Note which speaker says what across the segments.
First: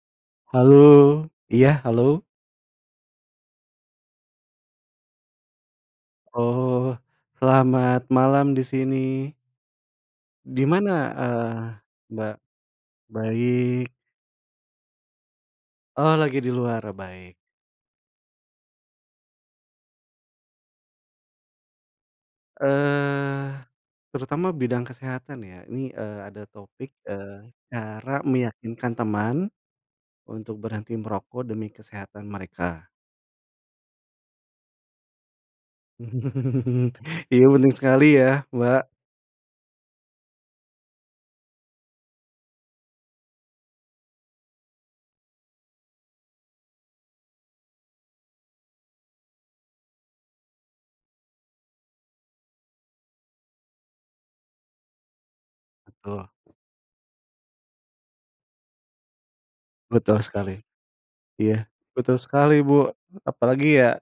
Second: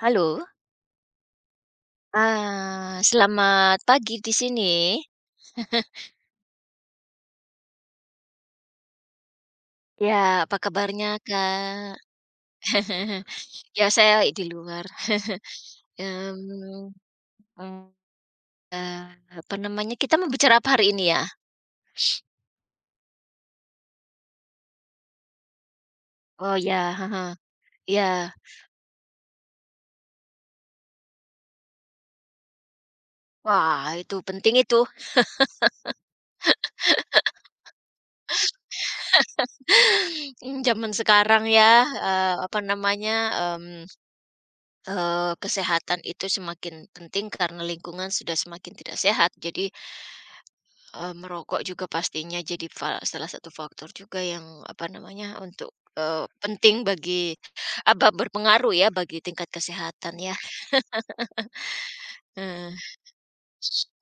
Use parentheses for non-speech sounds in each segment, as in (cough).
Speaker 1: Halo,
Speaker 2: Halo, iya halo?
Speaker 1: selamat pagi di sini.
Speaker 2: Oh, selamat malam di sini.
Speaker 1: Ya, apa
Speaker 2: Di mana,
Speaker 1: kabarnya,
Speaker 2: eee,
Speaker 1: Kak?
Speaker 2: Mbak?
Speaker 1: (laughs) Ya,
Speaker 2: Baik.
Speaker 1: saya di luar,
Speaker 2: Oh, lagi di luar,
Speaker 1: mmm,
Speaker 2: baik.
Speaker 1: eee, apa namanya, kita mau bicara apa hari ini ya?
Speaker 2: Eee, Terutama bidang kesehatan ya, ini, ada
Speaker 1: Oh
Speaker 2: topik,
Speaker 1: ya, heeh,
Speaker 2: cara
Speaker 1: iya.
Speaker 2: meyakinkan teman untuk berhenti merokok demi kesehatan mereka.
Speaker 1: Wah, itu penting itu,
Speaker 2: (laughs) Iya penting sekali ya, Mbak.
Speaker 1: zaman sekarang ya, apa namanya, mmm, kesehatan itu semakin penting karena lingkungan sudah semakin tidak sehat. Jadi, merokok juga pastinya jadi salah satu faktor juga yang, apa namanya, untuk,
Speaker 2: Betul,
Speaker 1: penting bagi apa, berpengaruh ya bagi tingkat kesehatan
Speaker 2: betul
Speaker 1: ya.
Speaker 2: sekali. Iya, betul sekali,
Speaker 1: Heeh.
Speaker 2: Bu. Apalagi ya,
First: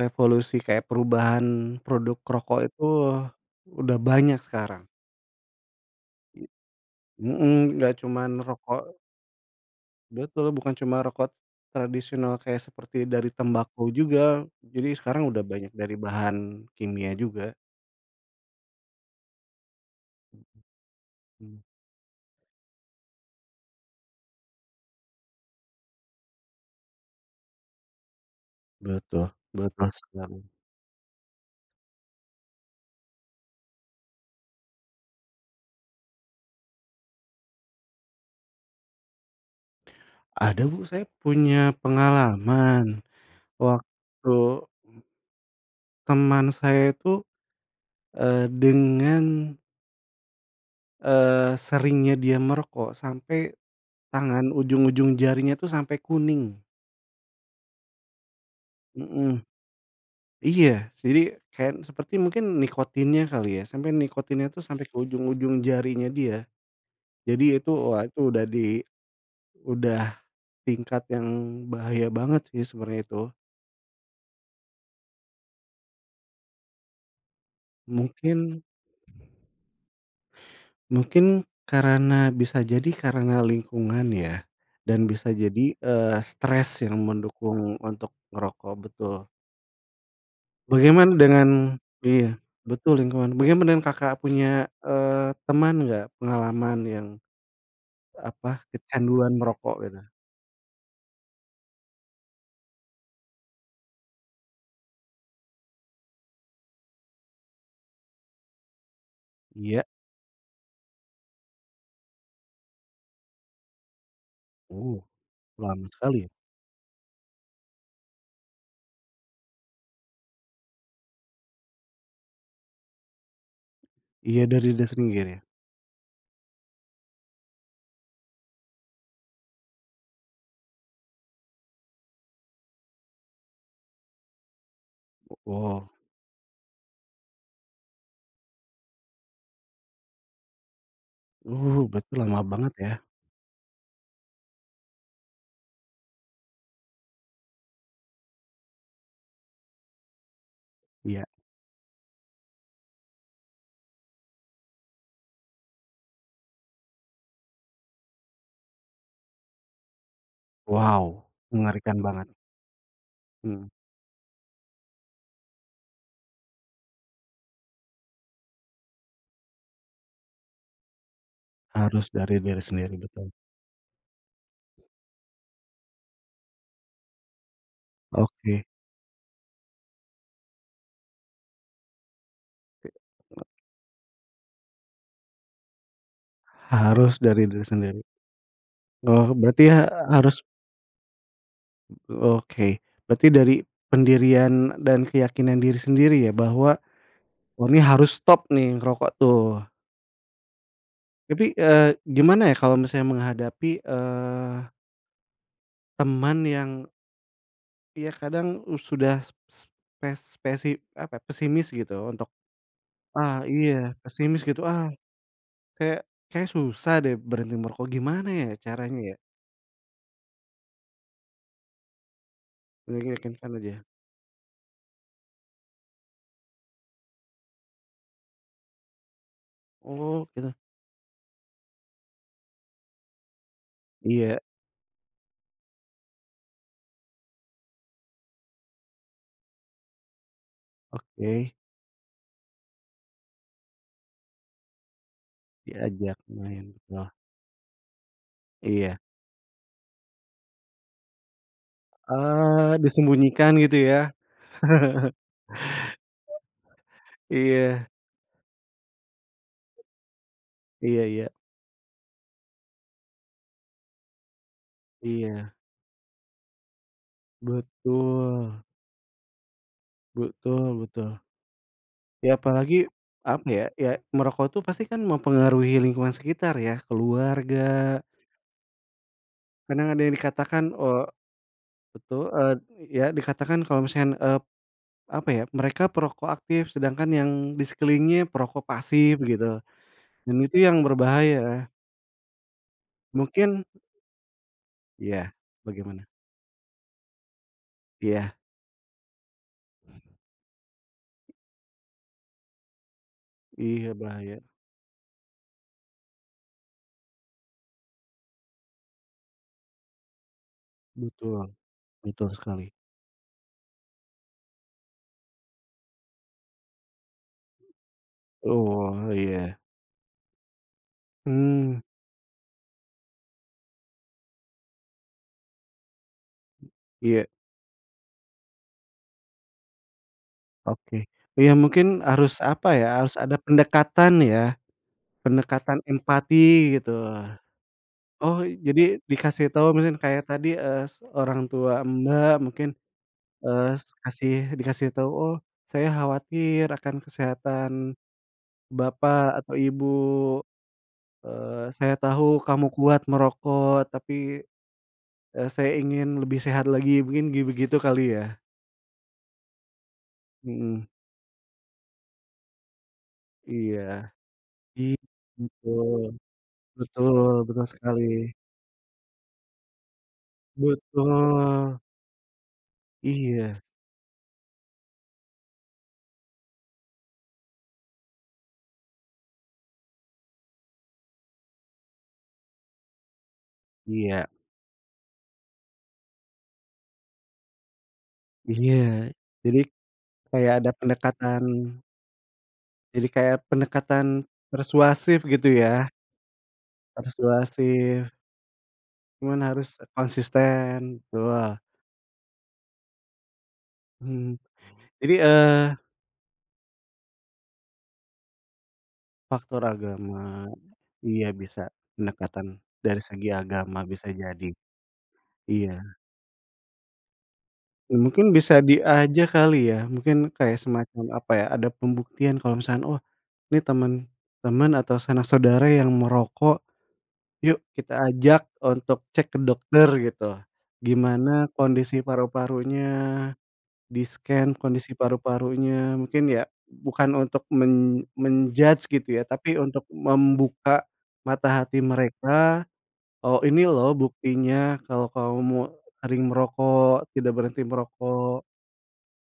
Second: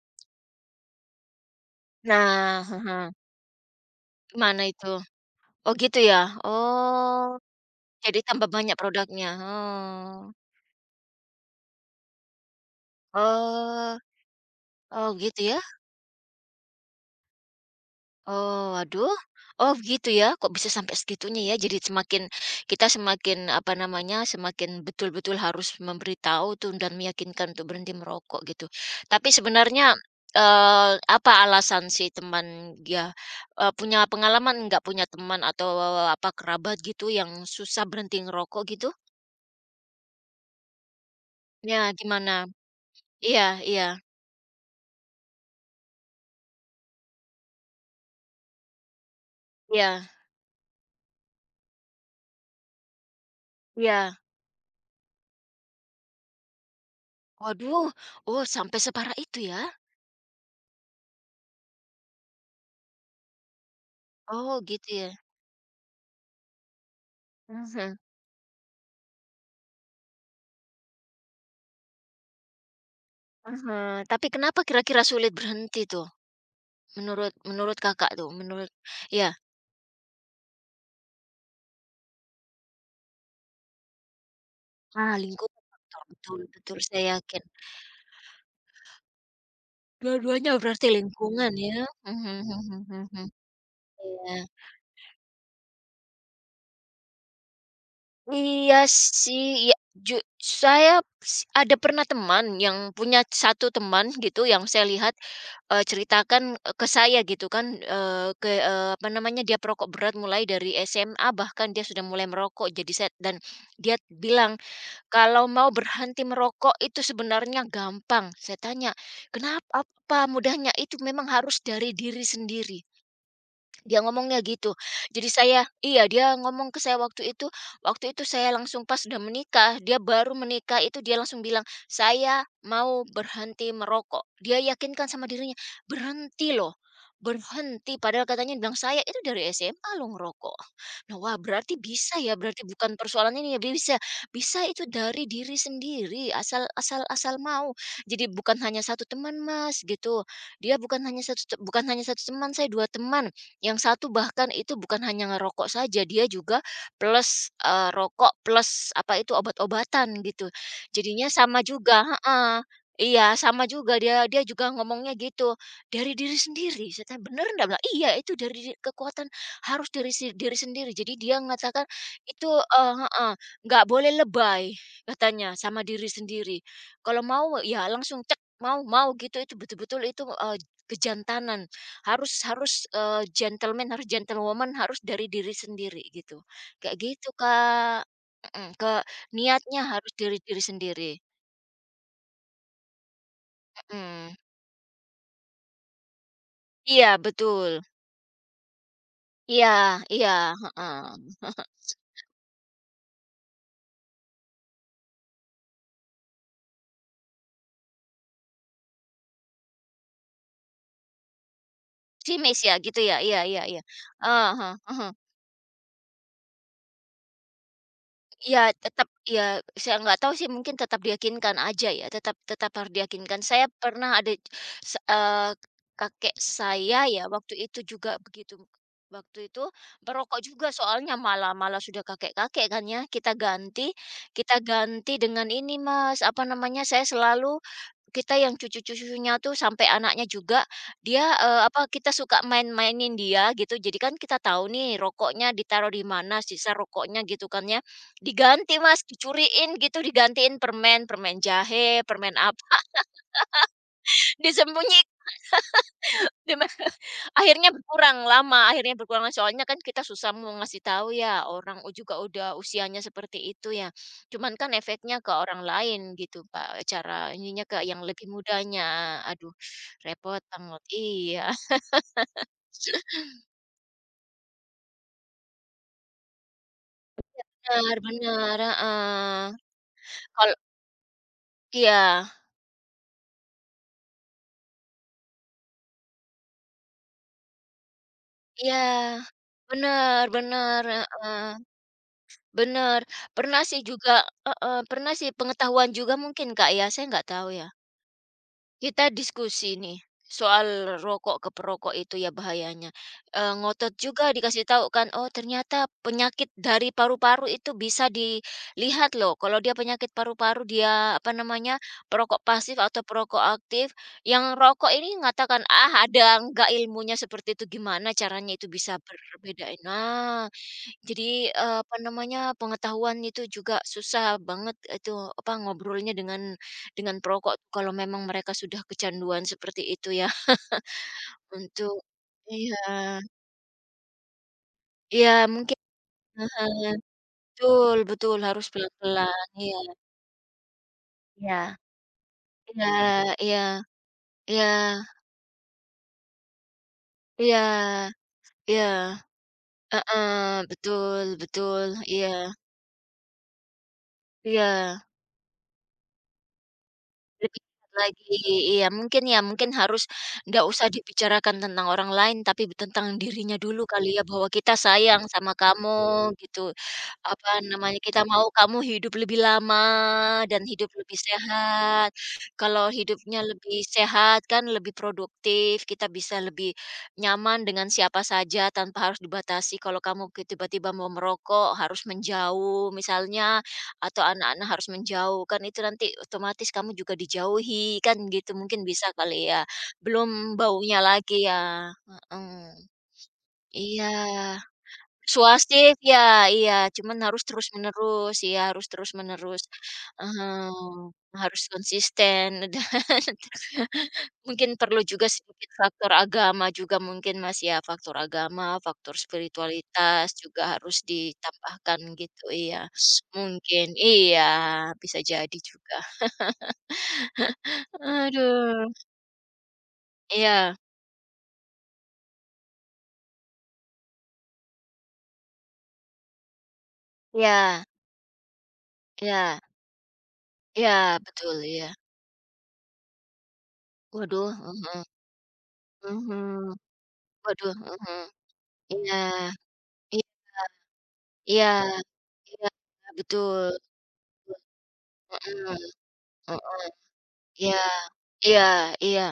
Speaker 2: revolusi kayak perubahan produk rokok
Speaker 1: Nah,
Speaker 2: itu
Speaker 1: heeh.
Speaker 2: udah banyak
Speaker 1: Gimana
Speaker 2: sekarang.
Speaker 1: itu? Oh, gitu ya?
Speaker 2: I
Speaker 1: Oh,
Speaker 2: mhm, nggak
Speaker 1: jadi
Speaker 2: cuman
Speaker 1: tambah banyak
Speaker 2: rokok
Speaker 1: produknya? Oh.
Speaker 2: betul, bukan cuma rokok tradisional kayak seperti dari tembakau
Speaker 1: Oh.
Speaker 2: juga. Jadi
Speaker 1: Oh,
Speaker 2: sekarang
Speaker 1: gitu
Speaker 2: udah
Speaker 1: ya?
Speaker 2: banyak dari bahan kimia juga.
Speaker 1: Oh, aduh, oh, gitu ya. Kok bisa sampai segitunya ya?
Speaker 2: Mmm,
Speaker 1: Jadi semakin kita semakin apa namanya? Semakin betul-betul harus memberitahu tuh dan meyakinkan untuk berhenti merokok gitu. Tapi
Speaker 2: betul betul
Speaker 1: sebenarnya
Speaker 2: sekali.
Speaker 1: eh, apa alasan si teman ya eh, punya pengalaman nggak punya teman atau apa kerabat gitu yang susah berhenti ngerokok gitu?
Speaker 2: Ada Bu, saya punya
Speaker 1: Ya, gimana?
Speaker 2: pengalaman
Speaker 1: Iya, iya,
Speaker 2: waktu teman saya itu, dengan,
Speaker 1: iya,
Speaker 2: seringnya dia merokok sampai
Speaker 1: iya.
Speaker 2: tangan ujung-ujung jarinya tuh sampai kuning.
Speaker 1: Waduh. Oh, sampai separah
Speaker 2: Mhm,
Speaker 1: itu ya?
Speaker 2: iya, jadi kayak seperti mungkin nikotinnya kali ya, sampai nikotinnya
Speaker 1: Oh,
Speaker 2: tuh sampai
Speaker 1: gitu
Speaker 2: ke
Speaker 1: ya.
Speaker 2: ujung-ujung jarinya dia. Jadi itu,
Speaker 1: (laughs)
Speaker 2: wah itu udah di udah tingkat yang bahaya banget sih sebenarnya itu.
Speaker 1: Aha, tapi kenapa kira-kira sulit berhenti tuh? Menurut menurut Kakak tuh,
Speaker 2: Mungkin
Speaker 1: menurut ya,
Speaker 2: mungkin karena bisa jadi karena lingkungan ya, dan
Speaker 1: ah,
Speaker 2: bisa
Speaker 1: lingkungan
Speaker 2: jadi,
Speaker 1: faktor, betul betul,
Speaker 2: stres yang
Speaker 1: saya yakin.
Speaker 2: mendukung untuk ngerokok, betul.
Speaker 1: Dua-duanya berarti
Speaker 2: Bagaimana
Speaker 1: lingkungan
Speaker 2: dengan
Speaker 1: ya? Mhm,
Speaker 2: iya,
Speaker 1: mhm, mhm,
Speaker 2: betul
Speaker 1: mhm, mhm.
Speaker 2: lingkungan. Bagaimana dengan Kakak
Speaker 1: Iya.
Speaker 2: punya, teman nggak pengalaman yang apa,
Speaker 1: Iya
Speaker 2: kecanduan
Speaker 1: sih, iya
Speaker 2: merokok gitu?
Speaker 1: ju saya ada pernah teman yang punya satu teman gitu yang saya lihat, ceritakan, ke saya gitu kan, ke apa namanya, dia
Speaker 2: Iya,
Speaker 1: perokok berat mulai dari SMA bahkan dia sudah mulai merokok jadi set dan dia bilang,
Speaker 2: oh
Speaker 1: "Kalau mau
Speaker 2: lama sekali
Speaker 1: berhenti
Speaker 2: ya?
Speaker 1: merokok itu sebenarnya gampang." Saya tanya, "Kenapa? Apa mudahnya?" Itu memang harus dari diri sendiri. Dia ngomongnya
Speaker 2: Iya dari
Speaker 1: gitu.
Speaker 2: dia
Speaker 1: Jadi
Speaker 2: sendiri ya?
Speaker 1: saya iya, dia ngomong ke saya waktu itu saya langsung pas udah menikah, dia baru menikah itu dia langsung bilang, "Saya mau berhenti merokok." Dia yakinkan sama dirinya,
Speaker 2: Wow,
Speaker 1: "Berhenti loh, berhenti." Padahal katanya dia bilang, "Saya itu dari SMA lo ngerokok." Nah, wah berarti
Speaker 2: berarti
Speaker 1: bisa ya,
Speaker 2: lama
Speaker 1: berarti
Speaker 2: banget ya?
Speaker 1: bukan persoalan ini ya, bisa. Bisa itu dari diri sendiri, asal asal asal mau. Jadi bukan hanya satu teman Mas, gitu. Dia bukan hanya
Speaker 2: Iya,
Speaker 1: satu te- Bukan hanya satu teman, saya 2 teman. Yang satu bahkan itu bukan hanya ngerokok saja, dia juga plus, rokok plus apa itu, obat-obatan gitu.
Speaker 2: wow
Speaker 1: Jadinya sama
Speaker 2: mengerikan
Speaker 1: juga
Speaker 2: banget,
Speaker 1: heeh. Iya, sama
Speaker 2: mhm,
Speaker 1: juga dia dia juga ngomongnya gitu, "Dari diri sendiri." Saya tanya, "Bener nggak?" Bilang, "Iya, itu dari di kekuatan harus dari si diri sendiri." Jadi dia mengatakan
Speaker 2: harus dari
Speaker 1: itu
Speaker 2: diri sendiri betul.
Speaker 1: heeh, "Nggak boleh lebay," katanya, "sama diri sendiri. Kalau mau ya langsung cek,
Speaker 2: Oke,
Speaker 1: mau mau," gitu. Itu betul-betul itu, kejantanan. Harus harus, gentleman, harus gentlewoman, harus dari diri sendiri gitu. Kayak
Speaker 2: harus
Speaker 1: gitu,
Speaker 2: dari diri sendiri.
Speaker 1: Kak. Mhm, ke
Speaker 2: Oh berarti
Speaker 1: niatnya
Speaker 2: ha
Speaker 1: harus dari
Speaker 2: Harus
Speaker 1: diri sendiri.
Speaker 2: oke, berarti dari
Speaker 1: Mhm.
Speaker 2: pendirian dan keyakinan diri sendiri ya bahwa
Speaker 1: Iya,
Speaker 2: oh
Speaker 1: betul.
Speaker 2: ini harus stop nih ngerokok tuh.
Speaker 1: Iya, iya, heeh.
Speaker 2: Tapi,
Speaker 1: (laughs)
Speaker 2: gimana ya kalau misalnya menghadapi, teman yang ya kadang sudah s spes spesi apa ya, pesimis gitu untuk,
Speaker 1: Simis ya, gitu ya?
Speaker 2: ah
Speaker 1: Iya, iya, iya.
Speaker 2: iya pesimis
Speaker 1: Heeh,
Speaker 2: gitu,
Speaker 1: heeh,
Speaker 2: "Ah
Speaker 1: mhm.
Speaker 2: kayak kayak susah deh berhenti merokok." Gimana ya
Speaker 1: Iya
Speaker 2: caranya
Speaker 1: tetap
Speaker 2: ya?
Speaker 1: ya saya nggak tahu sih mungkin tetap diyakinkan aja ya, tetap tetap harus diyakinkan.
Speaker 2: Meyakinkan
Speaker 1: Saya
Speaker 2: aja?
Speaker 1: pernah ada se eee, kakek saya ya waktu itu juga begitu, waktu itu
Speaker 2: Oh
Speaker 1: merokok
Speaker 2: gitu.
Speaker 1: juga soalnya malah malah sudah kakek-kakek kan ya, kita ganti
Speaker 2: Iya,
Speaker 1: kita ganti dengan ini Mas, apa namanya, saya selalu kita yang cucu-cucunya tuh sampai anaknya juga, dia,
Speaker 2: oke.
Speaker 1: apa, kita suka main-mainin dia gitu. Jadi kan kita tahu nih rokoknya ditaruh di
Speaker 2: Diajak
Speaker 1: mana,
Speaker 2: main,
Speaker 1: sisa
Speaker 2: betul.
Speaker 1: rokoknya gitu kan ya. Diganti
Speaker 2: Iya.
Speaker 1: Mas, dicuriin gitu, digantiin permen, permen jahe, permen apa,
Speaker 2: Disembunyikan gitu ya?
Speaker 1: (laughs) disembunyi Akhirnya
Speaker 2: Iya.
Speaker 1: berkurang lama, akhirnya berkurang lama. Soalnya kan kita susah mau ngasih
Speaker 2: Iya
Speaker 1: tahu
Speaker 2: iya.
Speaker 1: ya, orang juga udah usianya seperti itu ya. Cuman kan efeknya ke
Speaker 2: Iya,
Speaker 1: orang lain gitu, Pak, cara ininya ke yang lebih
Speaker 2: betul.
Speaker 1: mudanya. Aduh, repot
Speaker 2: Betul
Speaker 1: banget.
Speaker 2: betul.
Speaker 1: Iya,
Speaker 2: Ya apalagi,
Speaker 1: (laughs)
Speaker 2: apa ya, ya merokok tuh pasti kan mempengaruhi lingkungan sekitar ya,
Speaker 1: bener
Speaker 2: keluarga,
Speaker 1: bener, heeh.
Speaker 2: kadang ada yang
Speaker 1: Kal
Speaker 2: dikatakan oh betul,
Speaker 1: iya,
Speaker 2: ya dikatakan kalau misalnya apa ya, mereka perokok aktif sedangkan yang di sekelilingnya perokok
Speaker 1: iya,
Speaker 2: pasif gitu,
Speaker 1: bener
Speaker 2: dan itu yang
Speaker 1: bener, heeh,
Speaker 2: berbahaya.
Speaker 1: bener.
Speaker 2: Mungkin
Speaker 1: Pernah sih juga heeh, pernah sih
Speaker 2: ya
Speaker 1: pengetahuan
Speaker 2: bagaimana?
Speaker 1: juga mungkin, Kak, ya, saya nggak tahu ya.
Speaker 2: Iya
Speaker 1: Kita diskusi nih, soal rokok ke perokok itu ya bahayanya.
Speaker 2: iya
Speaker 1: Ngotot juga
Speaker 2: bahaya,
Speaker 1: dikasih tahu kan, "Oh ternyata penyakit dari paru-paru itu bisa dilihat loh, kalau dia penyakit paru-paru, dia apa
Speaker 2: betul
Speaker 1: namanya,
Speaker 2: betul
Speaker 1: perokok
Speaker 2: sekali.
Speaker 1: pasif atau perokok aktif." Yang rokok ini mengatakan, "Ah ada nggak ilmunya seperti itu, gimana caranya itu bisa
Speaker 2: Oh iya,
Speaker 1: berbeda." Nah. Jadi,
Speaker 2: hmm
Speaker 1: apa namanya, pengetahuan itu juga susah banget itu, apa, ngobrolnya dengan
Speaker 2: iya.
Speaker 1: perokok tuh kalau memang mereka sudah kecanduan seperti itu ya. (laughs)
Speaker 2: Oke. Ya mungkin
Speaker 1: Untuk
Speaker 2: harus apa ya, harus
Speaker 1: iya,
Speaker 2: ada pendekatan ya,
Speaker 1: iya mungkin
Speaker 2: pendekatan
Speaker 1: heeh,
Speaker 2: empati gitu.
Speaker 1: betul betul,
Speaker 2: Oh
Speaker 1: harus
Speaker 2: jadi dikasih
Speaker 1: pelan-pelan,
Speaker 2: tahu
Speaker 1: iya.
Speaker 2: mungkin kayak tadi, eee, s orang tua
Speaker 1: Iya,
Speaker 2: Mbak mungkin,
Speaker 1: iya, iya,
Speaker 2: eee, s kasih
Speaker 1: iya,
Speaker 2: dikasih tahu, "Oh saya khawatir akan
Speaker 1: iya,
Speaker 2: kesehatan
Speaker 1: iya,
Speaker 2: bapak atau ibu,
Speaker 1: heeh, betul
Speaker 2: eee,
Speaker 1: betul,
Speaker 2: saya
Speaker 1: iya,
Speaker 2: tahu kamu kuat merokok tapi,
Speaker 1: iya.
Speaker 2: saya ingin lebih sehat lagi," mungkin gi
Speaker 1: Lebih
Speaker 2: begitu
Speaker 1: dekat
Speaker 2: kali ya?
Speaker 1: lagi, iya mungkin ya, mungkin harus nggak
Speaker 2: Mhm,
Speaker 1: usah dibicarakan tentang orang lain, tapi tentang dirinya
Speaker 2: iya.
Speaker 1: dulu kali ya, bahwa kita
Speaker 2: I
Speaker 1: sayang sama
Speaker 2: Betul,
Speaker 1: kamu gitu.
Speaker 2: betul
Speaker 1: Apa
Speaker 2: betul
Speaker 1: namanya,
Speaker 2: sekali.
Speaker 1: kita mau kamu hidup lebih lama dan hidup lebih
Speaker 2: Betul,
Speaker 1: sehat. Kalau hidupnya
Speaker 2: iya
Speaker 1: lebih sehat kan lebih produktif, kita bisa lebih nyaman dengan siapa saja tanpa harus dibatasi. Kalau kamu tiba-tiba mau merokok harus menjauh misalnya, atau
Speaker 2: iya
Speaker 1: anak-anak harus menjauh, kan itu nanti otomatis kamu juga dijauhi, kan gitu
Speaker 2: iya.
Speaker 1: mungkin bisa kali
Speaker 2: Jadi
Speaker 1: ya.
Speaker 2: kayak
Speaker 1: Belum
Speaker 2: ada
Speaker 1: baunya
Speaker 2: pendekatan
Speaker 1: lagi ya. Heeh.
Speaker 2: jadi kayak
Speaker 1: Iya.
Speaker 2: pendekatan persuasif gitu ya,
Speaker 1: Suasif ya iya, cuman harus
Speaker 2: persuasif,
Speaker 1: terus-menerus iya, harus
Speaker 2: cuman
Speaker 1: terus-menerus,
Speaker 2: harus
Speaker 1: heeh,
Speaker 2: konsisten, betul.
Speaker 1: harus konsisten (laughs) dan
Speaker 2: Mhm,
Speaker 1: mungkin perlu
Speaker 2: jadi,
Speaker 1: juga
Speaker 2: eh
Speaker 1: sedikit faktor agama juga mungkin, Mas, ya, faktor agama, faktor
Speaker 2: faktor
Speaker 1: spiritualitas
Speaker 2: agama
Speaker 1: juga harus
Speaker 2: iya bisa,
Speaker 1: ditambahkan gitu,
Speaker 2: pendekatan
Speaker 1: iya,
Speaker 2: dari segi agama
Speaker 1: mungkin
Speaker 2: bisa
Speaker 1: iya,
Speaker 2: jadi,
Speaker 1: bisa jadi juga.
Speaker 2: iya. Mungkin bisa
Speaker 1: Aduh,
Speaker 2: diajak kali ya, mungkin kayak
Speaker 1: iya,
Speaker 2: semacam apa ya, ada pembuktian kalau misalnya "Oh, ini teman teman atau sanak saudara yang merokok." Yuk
Speaker 1: iya,
Speaker 2: kita ajak untuk cek ke
Speaker 1: iya,
Speaker 2: dokter gitu.
Speaker 1: iya,
Speaker 2: Gimana
Speaker 1: betul, iya.
Speaker 2: kondisi paru-parunya,
Speaker 1: Waduh,
Speaker 2: di-scan kondisi
Speaker 1: mhm,
Speaker 2: paru-parunya, mungkin ya
Speaker 1: mhm,
Speaker 2: bukan untuk
Speaker 1: waduh, mhm,
Speaker 2: men-judge gitu
Speaker 1: iya.
Speaker 2: ya, tapi untuk membuka mata
Speaker 1: Iya,
Speaker 2: hati mereka,
Speaker 1: iya,
Speaker 2: "Oh ini
Speaker 1: betul,
Speaker 2: loh buktinya kalau kamu
Speaker 1: mhm,
Speaker 2: sering
Speaker 1: mhm.
Speaker 2: merokok, tidak berhenti
Speaker 1: Iya,
Speaker 2: merokok."
Speaker 1: iya, iya,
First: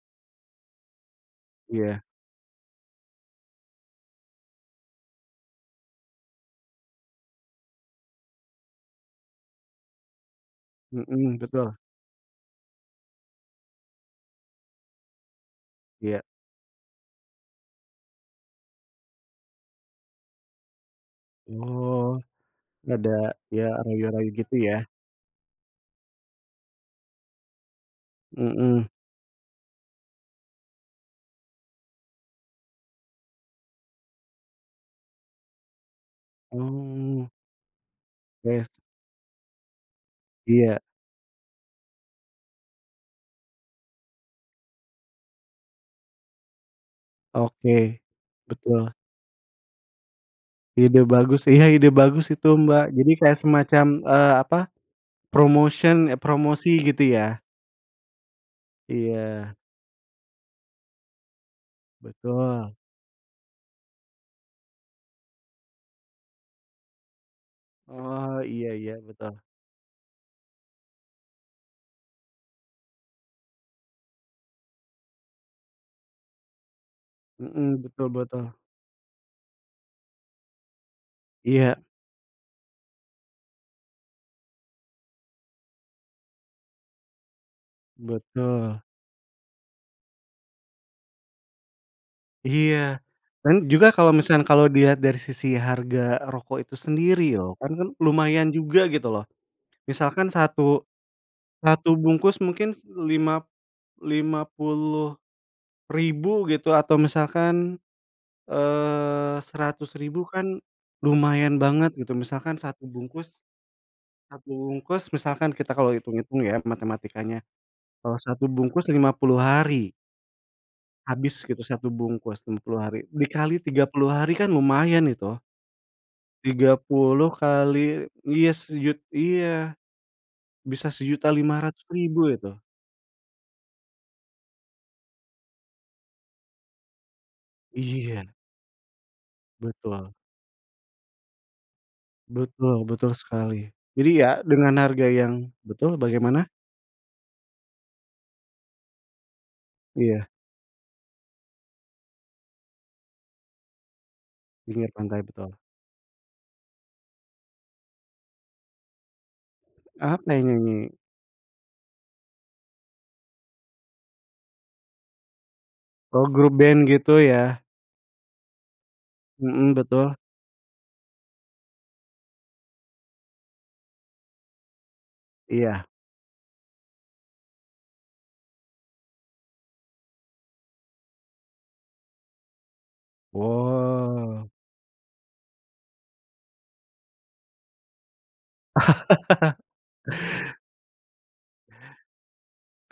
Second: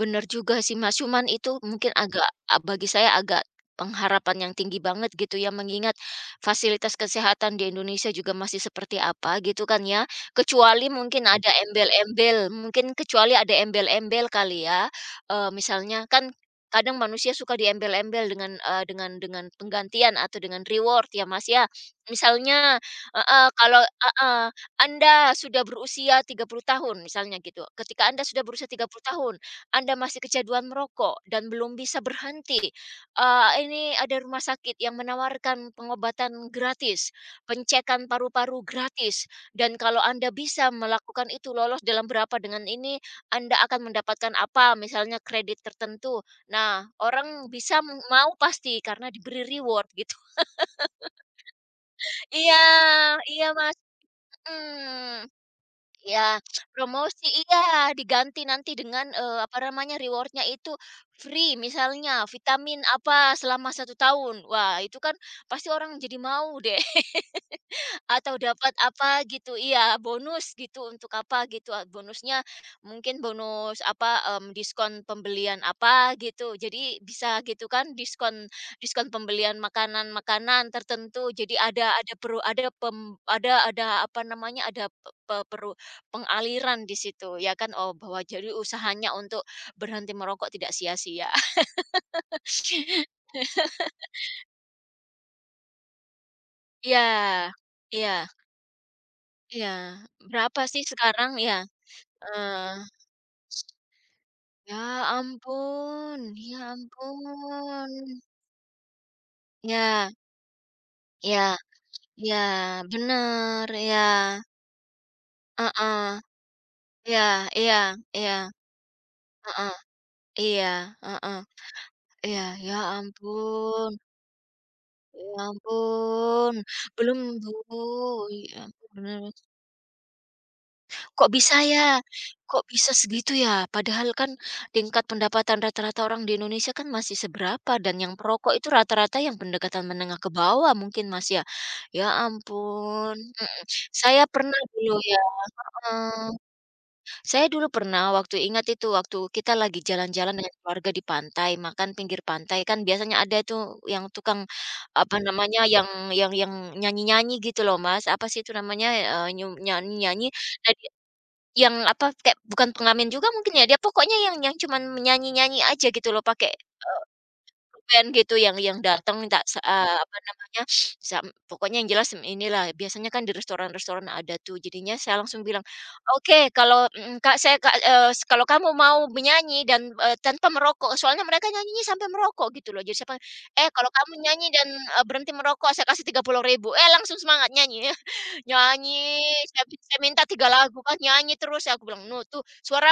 Speaker 1: bener juga sih, Mas, cuman itu mungkin
Speaker 2: Iya,
Speaker 1: agak bagi saya agak pengharapan yang tinggi banget gitu ya, mengingat fasilitas kesehatan di Indonesia juga masih seperti apa gitu kan ya, kecuali mungkin
Speaker 2: mhm,
Speaker 1: ada
Speaker 2: betul,
Speaker 1: embel-embel, mungkin kecuali ada embel-embel kali ya, misalnya
Speaker 2: iya.
Speaker 1: kan kadang manusia suka diembel-embel dengan penggantian atau dengan reward ya, Mas, ya.
Speaker 2: Oh,
Speaker 1: Misalnya
Speaker 2: ada
Speaker 1: heeh,
Speaker 2: ya
Speaker 1: kalau
Speaker 2: rayu-rayu
Speaker 1: heeh.
Speaker 2: gitu ya?
Speaker 1: Anda sudah berusia 30 tahun misalnya gitu, ketika Anda sudah berusia tiga
Speaker 2: Mhm.
Speaker 1: puluh tahun, Anda masih kecanduan merokok dan belum bisa berhenti, ini ada rumah sakit yang menawarkan pengobatan gratis,
Speaker 2: Oh,
Speaker 1: pengecekan paru-paru
Speaker 2: yes,
Speaker 1: gratis, dan kalau Anda bisa
Speaker 2: iya.
Speaker 1: melakukan itu lolos dalam berapa dengan ini, Anda akan mendapatkan apa, misalnya kredit tertentu. Nah, orang bisa
Speaker 2: Oke,
Speaker 1: mau pasti
Speaker 2: betul.
Speaker 1: karena diberi reward gitu. (laughs)
Speaker 2: Ide bagus, iya ide bagus itu
Speaker 1: Iya,
Speaker 2: Mbak. Jadi kayak
Speaker 1: iya, Mas,
Speaker 2: semacam, apa,
Speaker 1: mhm.
Speaker 2: promotion
Speaker 1: Ya
Speaker 2: eh, promosi gitu
Speaker 1: promosi
Speaker 2: ya?
Speaker 1: iya, diganti nanti dengan,
Speaker 2: Iya,
Speaker 1: apa namanya, rewardnya itu free misalnya
Speaker 2: betul.
Speaker 1: vitamin apa selama satu tahun. Wah, itu kan pasti orang jadi mau deh. (laughs) Atau
Speaker 2: Oh, iya
Speaker 1: dapat
Speaker 2: iya,
Speaker 1: apa
Speaker 2: betul.
Speaker 1: gitu iya, bonus gitu untuk apa gitu, bonusnya mungkin bonus apa, diskon pembelian apa gitu. Jadi bisa gitu
Speaker 2: Mhm,
Speaker 1: kan
Speaker 2: betul betul.
Speaker 1: diskon diskon pembelian makanan-makanan tertentu. Jadi
Speaker 2: Iya,
Speaker 1: ada peru ada pem ada apa namanya, ada pe peru pengaliran di situ ya kan. Oh, bahwa jadi
Speaker 2: betul.
Speaker 1: usahanya untuk berhenti merokok tidak sia-sia. (laughs)
Speaker 2: Iya, dan juga kalau misalkan kalau dilihat dari sisi harga rokok itu sendiri
Speaker 1: Iya.
Speaker 2: loh, kan kan
Speaker 1: Iya,
Speaker 2: lumayan juga gitu loh.
Speaker 1: iya.
Speaker 2: Misalkan
Speaker 1: Berapa sih
Speaker 2: satu
Speaker 1: sekarang? Ya
Speaker 2: satu bungkus
Speaker 1: heeh.
Speaker 2: mungkin lima lima
Speaker 1: Ya
Speaker 2: puluh
Speaker 1: ampun,
Speaker 2: ribu
Speaker 1: ya
Speaker 2: gitu atau misalkan
Speaker 1: ampun.
Speaker 2: Seratus
Speaker 1: Ya,
Speaker 2: ribu kan lumayan
Speaker 1: ya,
Speaker 2: banget gitu,
Speaker 1: ya,
Speaker 2: misalkan satu bungkus
Speaker 1: benar, ya.
Speaker 2: satu bungkus misalkan kita kalau
Speaker 1: Heeh.
Speaker 2: hitung-hitung ya matematikanya,
Speaker 1: Ya, iya,
Speaker 2: kalau satu
Speaker 1: iya,
Speaker 2: bungkus 50
Speaker 1: heeh,
Speaker 2: hari,
Speaker 1: iya,
Speaker 2: habis
Speaker 1: heeh,
Speaker 2: gitu satu bungkus
Speaker 1: iya,
Speaker 2: lima
Speaker 1: ya
Speaker 2: puluh hari, dikali tiga
Speaker 1: ampun,
Speaker 2: puluh hari kan lumayan itu,
Speaker 1: ya ampun.
Speaker 2: tiga
Speaker 1: Belum
Speaker 2: puluh
Speaker 1: Bu,
Speaker 2: kali iya
Speaker 1: iya,
Speaker 2: sejut
Speaker 1: benar.
Speaker 2: iya, bisa sejuta
Speaker 1: Kok bisa
Speaker 2: lima ratus
Speaker 1: ya?
Speaker 2: ribu itu.
Speaker 1: Kok bisa segitu ya? Padahal kan tingkat pendapatan rata-rata orang di Indonesia kan masih seberapa dan yang
Speaker 2: Iya,
Speaker 1: perokok itu rata-rata yang pendekatan
Speaker 2: betul
Speaker 1: menengah ke bawah mungkin, Mas, ya? Ya
Speaker 2: betul betul
Speaker 1: ampun, mhm.
Speaker 2: sekali. Jadi
Speaker 1: Saya
Speaker 2: ya
Speaker 1: pernah
Speaker 2: dengan
Speaker 1: dulu
Speaker 2: harga
Speaker 1: ya
Speaker 2: yang betul
Speaker 1: heeh,
Speaker 2: bagaimana?
Speaker 1: saya dulu pernah waktu ingat itu waktu kita lagi
Speaker 2: Iya,
Speaker 1: jalan-jalan dengan keluarga di pantai, makan pinggir pantai kan biasanya ada tuh yang tukang,
Speaker 2: pinggir
Speaker 1: apa
Speaker 2: pantai betul.
Speaker 1: namanya, yang nyanyi-nyanyi gitu loh, Mas, apa sih itu namanya, nyanyi-nyanyi,
Speaker 2: Apa yang
Speaker 1: nah
Speaker 2: nyanyi?
Speaker 1: yang apa, kayak bukan pengamen juga mungkin ya, dia pokoknya yang cuman menyanyi nyanyi aja gitu loh
Speaker 2: Oh
Speaker 1: pakai,
Speaker 2: grup band gitu ya?
Speaker 1: band gitu yang datang minta
Speaker 2: Mhm, betul.
Speaker 1: apa namanya, sam pokoknya yang jelas inilah biasanya kan di restoran-restoran ada tuh jadinya saya langsung bilang,
Speaker 2: Iya.
Speaker 1: "Oke kalau Kak saya Kak, kalau kamu mau menyanyi dan, tanpa merokok," soalnya mereka nyanyinya sampai merokok gitu loh jadi saya panggil, "Eh kalau kamu nyanyi
Speaker 2: Wow.
Speaker 1: dan, berhenti merokok saya kasih 30.000." Eh langsung semangat nyanyi. Nyanyi,
Speaker 2: (laughs)
Speaker 1: saya minta 3 lagu kan, nyanyi terus aku bilang, "No tuh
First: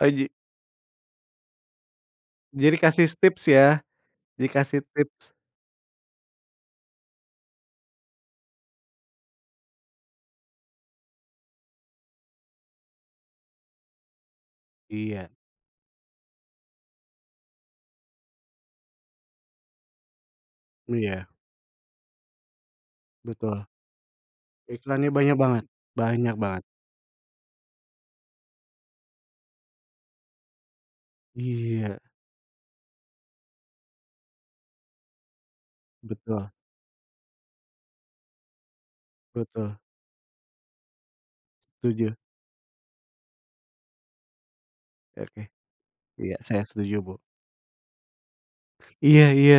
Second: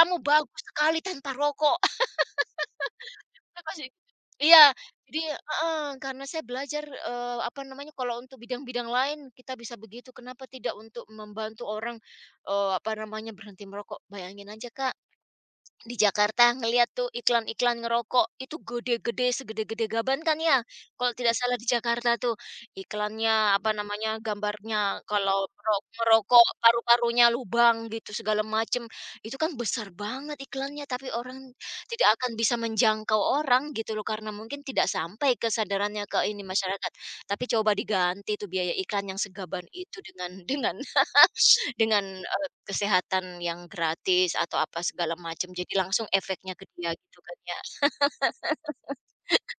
Speaker 2: Oh ji
Speaker 1: bagus sekali tanpa rokok." (laughs)
Speaker 2: Jadi kasih tips ya,
Speaker 1: Aku sih iya,
Speaker 2: dikasih
Speaker 1: jadi
Speaker 2: tips.
Speaker 1: heeh, karena saya belajar, apa namanya, kalau untuk bidang-bidang lain kita bisa begitu, kenapa tidak untuk membantu orang, apa namanya, berhenti merokok, bayangin aja, Kak.
Speaker 2: Iya
Speaker 1: Di Jakarta ngelihat tuh iklan-iklan ngerokok, itu gede-gede, segede-gede gaban kan ya, kalau
Speaker 2: iya,
Speaker 1: tidak salah di Jakarta tuh. Iklannya,
Speaker 2: betul.
Speaker 1: apa namanya, gambarnya
Speaker 2: Iklannya banyak
Speaker 1: kalau
Speaker 2: banget banyak
Speaker 1: ngerokok
Speaker 2: banget.
Speaker 1: paru-parunya lubang gitu segala macem. Itu kan besar banget iklannya, tapi orang
Speaker 2: Iya,
Speaker 1: tidak akan bisa menjangkau orang gitu loh, karena mungkin tidak sampai kesadarannya ke ini
Speaker 2: betul
Speaker 1: masyarakat. Tapi coba diganti tuh biaya iklan yang segaban
Speaker 2: betul,
Speaker 1: itu dengan (laughs) dengan (laughs) dengan,
Speaker 2: setuju.
Speaker 1: kesehatan yang gratis atau apa segala
Speaker 2: Oke,
Speaker 1: macam, jadi langsung
Speaker 2: iya
Speaker 1: efeknya
Speaker 2: saya
Speaker 1: ke dia
Speaker 2: setuju, Bu.
Speaker 1: gitu kan ya.
Speaker 2: Iya iya,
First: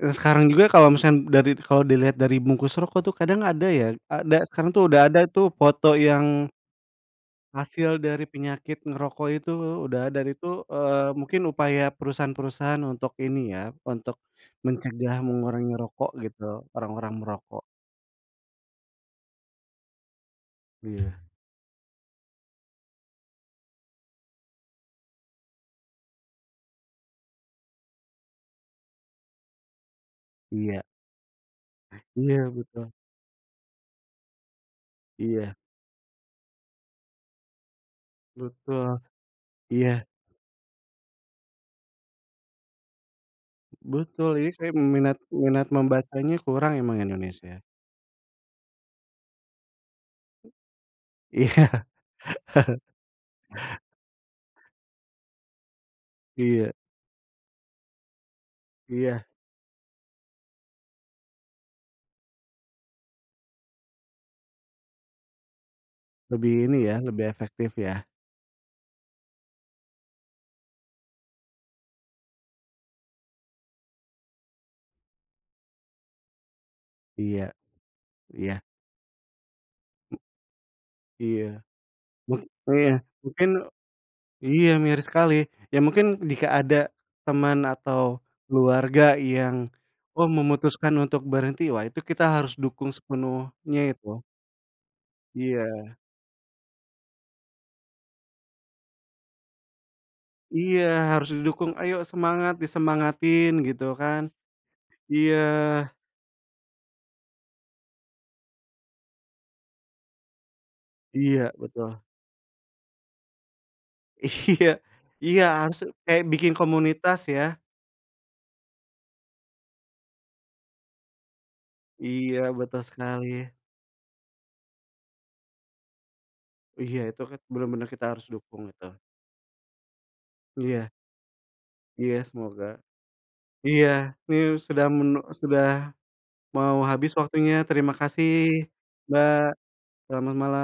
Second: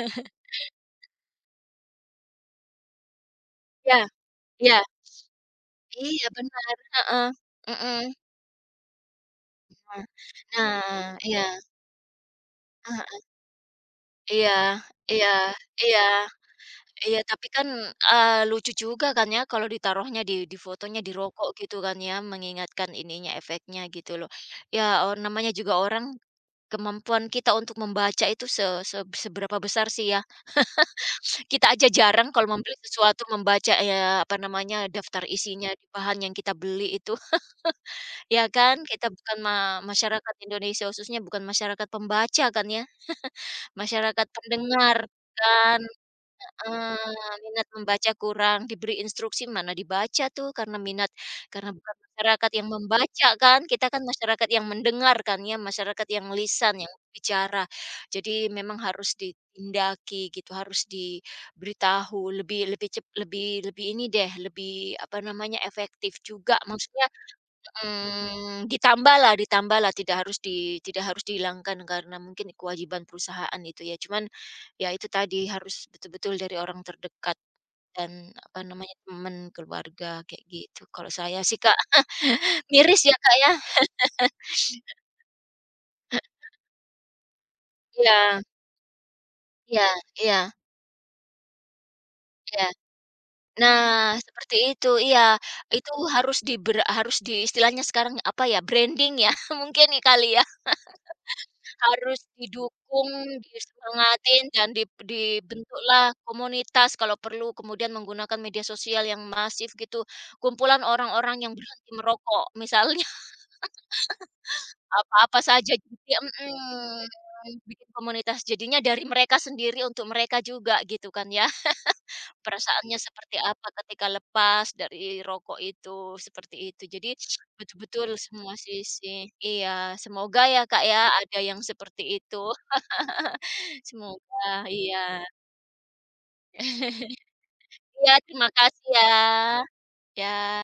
Speaker 2: sekarang juga kalau misalnya dari kalau dilihat dari bungkus rokok tuh kadang ada ya,
Speaker 1: Ya,
Speaker 2: ada sekarang
Speaker 1: iya,
Speaker 2: tuh udah ada tuh foto yang
Speaker 1: iya benar, heeh,
Speaker 2: hasil
Speaker 1: mhm.
Speaker 2: dari penyakit ngerokok itu udah dan itu,
Speaker 1: Nah,
Speaker 2: mungkin
Speaker 1: iya,
Speaker 2: upaya perusahaan-perusahaan untuk
Speaker 1: heeh,
Speaker 2: ini ya, untuk
Speaker 1: iya,
Speaker 2: mencegah
Speaker 1: iya,
Speaker 2: mengurangi
Speaker 1: iya,
Speaker 2: rokok gitu, orang-orang
Speaker 1: iya, tapi
Speaker 2: merokok.
Speaker 1: kan, lucu juga kan ya kalau ditaruhnya di fotonya di
Speaker 2: Iya.
Speaker 1: rokok gitu kan ya, mengingatkan ininya, efeknya gitu loh. Ya, namanya juga orang kemampuan kita untuk membaca itu se se seberapa besar sih ya.
Speaker 2: Iya
Speaker 1: Kita aja jarang
Speaker 2: iya
Speaker 1: kalau membeli
Speaker 2: betul
Speaker 1: sesuatu, membaca, ya apa namanya, daftar
Speaker 2: iya
Speaker 1: isinya, bahan yang kita beli itu, ya kan?
Speaker 2: betul
Speaker 1: Kita bukan
Speaker 2: iya
Speaker 1: masyarakat Indonesia, khususnya bukan masyarakat pembaca kan ya, masyarakat
Speaker 2: betul, ini kayak
Speaker 1: pendengar,
Speaker 2: minat minat
Speaker 1: kan.
Speaker 2: membacanya kurang emang
Speaker 1: Heeh,
Speaker 2: Indonesia.
Speaker 1: minat membaca kurang, diberi instruksi mana dibaca tuh karena minat karena
Speaker 2: Iya
Speaker 1: bukan masyarakat yang membaca kan, kita kan masyarakat yang mendengar kan ya, masyarakat yang
Speaker 2: iya
Speaker 1: lisan, yang bicara. Jadi memang harus
Speaker 2: iya,
Speaker 1: ditindaki gitu, harus diberitahu lebih lebih cep lebih lebih ini deh, lebih apa namanya, efektif
Speaker 2: lebih
Speaker 1: juga
Speaker 2: ini ya,
Speaker 1: maksudnya.
Speaker 2: lebih efektif ya.
Speaker 1: Ditambahlah ditambahlah, tidak harus dihilangkan karena mungkin kewajiban perusahaan itu ya. Cuman, ya itu tadi harus betul-betul dari orang terdekat
Speaker 2: Iya
Speaker 1: dan
Speaker 2: iya
Speaker 1: apa namanya, teman, keluarga, kayak gitu. Kalau saya
Speaker 2: iya,
Speaker 1: sih, Kak,
Speaker 2: mung
Speaker 1: (laughs)
Speaker 2: iya,
Speaker 1: miris ya, Kak,
Speaker 2: mungkin
Speaker 1: ya?
Speaker 2: iya, miris sekali. Ya mungkin jika ada teman atau
Speaker 1: Iya,
Speaker 2: keluarga yang,
Speaker 1: iya,
Speaker 2: oh
Speaker 1: iya,
Speaker 2: memutuskan untuk berhenti, wah itu kita harus
Speaker 1: iya.
Speaker 2: dukung
Speaker 1: Nah,
Speaker 2: sepenuhnya itu.
Speaker 1: seperti itu, iya.
Speaker 2: Iya
Speaker 1: Itu harus istilahnya sekarang apa ya, branding ya, (laughs) mungkin kali ya?
Speaker 2: iya, harus didukung, "Ayo
Speaker 1: Harus
Speaker 2: semangat!"
Speaker 1: didukung,
Speaker 2: Disemangatin gitu kan.
Speaker 1: disemangatin, dan
Speaker 2: Iya
Speaker 1: dibentuklah komunitas kalau perlu, kemudian menggunakan media sosial yang masif gitu, kumpulan orang-orang
Speaker 2: iya,
Speaker 1: yang berhenti
Speaker 2: betul.
Speaker 1: merokok, misalnya (laughs)
Speaker 2: (laughs) Iya
Speaker 1: apa-apa
Speaker 2: iya,
Speaker 1: saja
Speaker 2: harus
Speaker 1: jadi
Speaker 2: kayak bikin
Speaker 1: mhm,
Speaker 2: komunitas ya.
Speaker 1: bikin komunitas. Jadinya dari mereka sendiri untuk mereka juga gitu kan ya,
Speaker 2: Iya, betul
Speaker 1: perasaannya
Speaker 2: sekali.
Speaker 1: seperti apa ketika lepas dari rokok itu, seperti itu.
Speaker 2: Iya,
Speaker 1: Jadi
Speaker 2: itu kan benar bener kita
Speaker 1: betul-betul
Speaker 2: harus
Speaker 1: semua
Speaker 2: dukung itu.
Speaker 1: sisi. Iya, semoga ya Kak
Speaker 2: Iya
Speaker 1: ya ada yang seperti
Speaker 2: iya,
Speaker 1: itu.
Speaker 2: semoga. Iya,
Speaker 1: Semoga
Speaker 2: ini sudah menu
Speaker 1: iya.
Speaker 2: sudah mau habis waktunya, terima
Speaker 1: Iya,
Speaker 2: kasih,
Speaker 1: terima kasih ya.
Speaker 2: Mbak. Selamat malam.
Speaker 1: Ya.